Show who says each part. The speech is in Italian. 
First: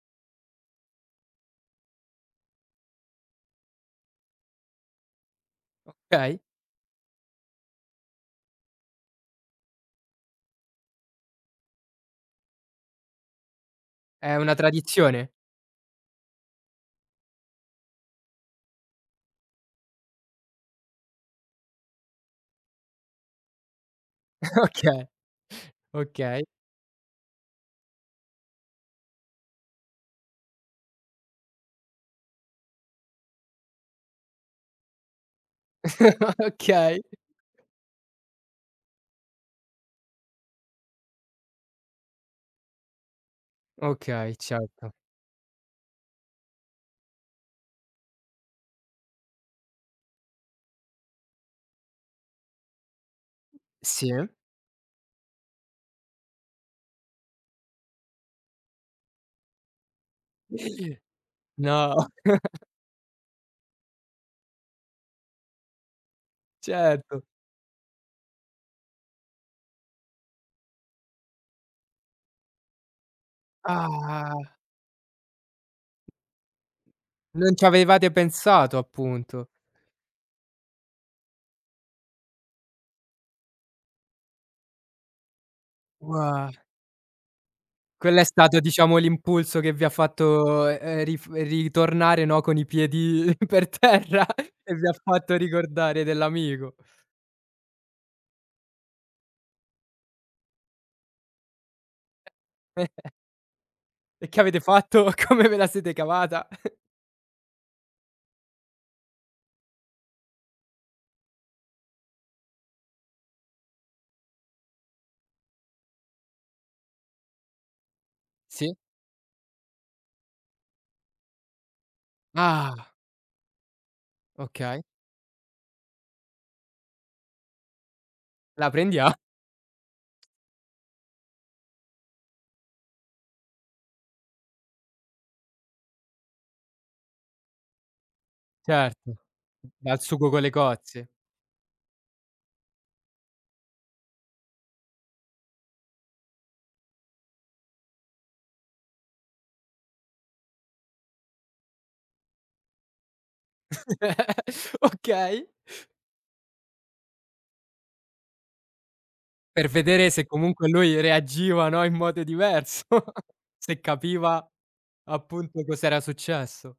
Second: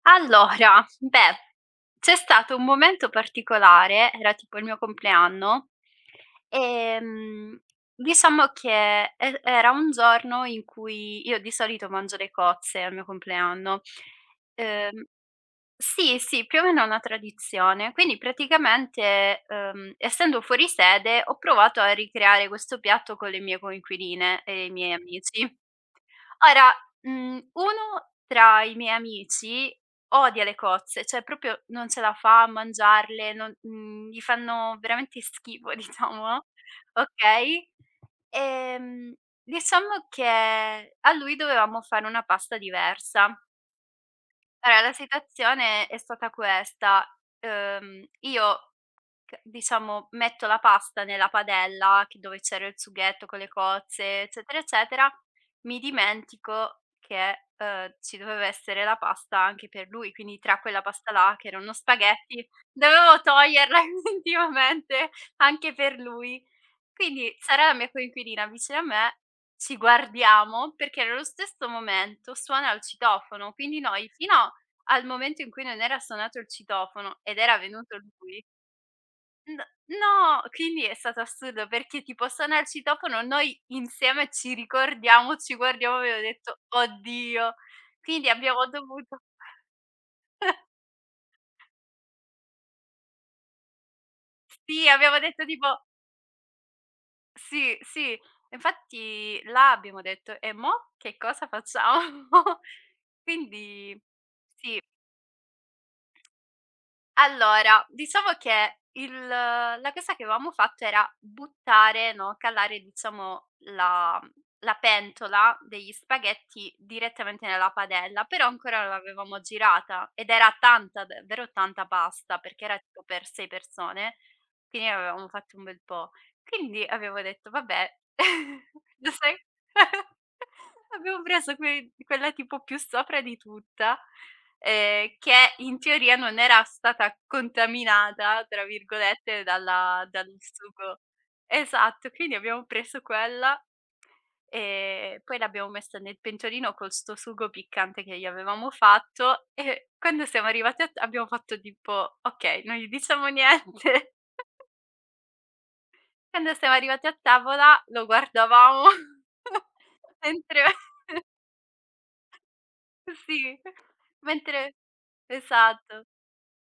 Speaker 1: Allora, beh, c'è stato un momento particolare, era tipo il mio compleanno,
Speaker 2: Okay.
Speaker 1: ehm, diciamo che er era un giorno in cui io di solito mangio le cozze al mio compleanno,
Speaker 2: È una
Speaker 1: uhm
Speaker 2: tradizione?
Speaker 1: sì, sì, più o meno è una tradizione. Quindi praticamente, uhm, essendo fuori sede, ho provato a ricreare questo piatto con le mie coinquiline e i miei
Speaker 2: Okay.
Speaker 1: amici.
Speaker 2: Okay.
Speaker 1: Ora, mhmm, uno tra i miei amici odia le cozze, cioè proprio non ce la fa a mangiarle, non mhmm, gli fanno veramente schifo diciamo, no.
Speaker 2: Okay.
Speaker 1: Okay, ehm, diciamo che a lui dovevamo fare una pasta diversa.
Speaker 2: Okay,
Speaker 1: Allora
Speaker 2: certo.
Speaker 1: la situazione è stata questa: uhm, io che diciamo metto la pasta nella padella che dove c'era il sughetto con le cozze,
Speaker 2: Sì.
Speaker 1: eccetera, eccetera, mi dimentico che, uhm, ci doveva essere la pasta anche per lui, quindi tra quella pasta là che erano
Speaker 2: No.
Speaker 1: spaghetti, dovevo toglierla effettivamente anche per lui.
Speaker 2: Certo.
Speaker 1: Quindi, Sara, la mia coinquilina vicino a me, ci guardiamo, perché nello stesso momento suona il citofono, quindi noi fino al momento in cui non era suonato il citofono ed
Speaker 2: Non
Speaker 1: era
Speaker 2: ci
Speaker 1: venuto
Speaker 2: avevate
Speaker 1: lui
Speaker 2: pensato, appunto.
Speaker 1: N no, quindi è stato assurdo perché tipo: suona il citofono, noi insieme ci ricordiamo, ci guardiamo, abbiamo detto: "Oddio!"
Speaker 2: Quello è
Speaker 1: Quindi
Speaker 2: stato
Speaker 1: abbiamo
Speaker 2: diciamo
Speaker 1: dovuto
Speaker 2: l'impulso che vi ha fatto, e ehm, rif ritornare no, con i piedi per terra e vi
Speaker 1: Sì, abbiamo
Speaker 2: fatto
Speaker 1: detto tipo
Speaker 2: ricordare dell'amico.
Speaker 1: Sì, sì. Infatti là abbiamo detto: "E mo che cosa facciamo?" Quindi
Speaker 2: E che avete
Speaker 1: sì.
Speaker 2: fatto? Come ve la siete cavata?
Speaker 1: Allora, diciamo che il la cosa che avevamo fatto era buttare, no, calare diciamo la, mhmm la pentola degli spaghetti direttamente nella padella, però
Speaker 2: Sì.
Speaker 1: ancora non l'avevamo girata, ed era tanta, davvero tanta pasta, perché era
Speaker 2: Ah.
Speaker 1: tipo per 6 persone;
Speaker 2: Okay.
Speaker 1: quindi ne avevamo fatta un bel po'. Quindi avevo detto: "Vabbè",
Speaker 2: La
Speaker 1: lo
Speaker 2: prendia
Speaker 1: sai abbiamo preso quei quella tipo più sopra di tutta, ehm, che in teoria non era stata "contaminata", tra
Speaker 2: Certo.
Speaker 1: virgolette,
Speaker 2: Dal
Speaker 1: dalla dal
Speaker 2: sugo con le
Speaker 1: sugo
Speaker 2: cozze.
Speaker 1: esatto, quindi abbiamo preso quella, e ehm, poi l'abbiamo messa nel pentolino con sto sugo piccante che gli avevamo fatto, e quando siamo arrivate a ta abbiamo fatto tipo: "Okay, non gli diciamo niente."
Speaker 2: Okay.
Speaker 1: Quando siamo arrivati a tavola, lo guardavamo,
Speaker 2: Per vedere se
Speaker 1: mentre
Speaker 2: comunque lui reagiva, no, in modo diverso.
Speaker 1: Eh sì,
Speaker 2: Se capiva
Speaker 1: mentre
Speaker 2: appunto, cos'era
Speaker 1: esatto.
Speaker 2: successo.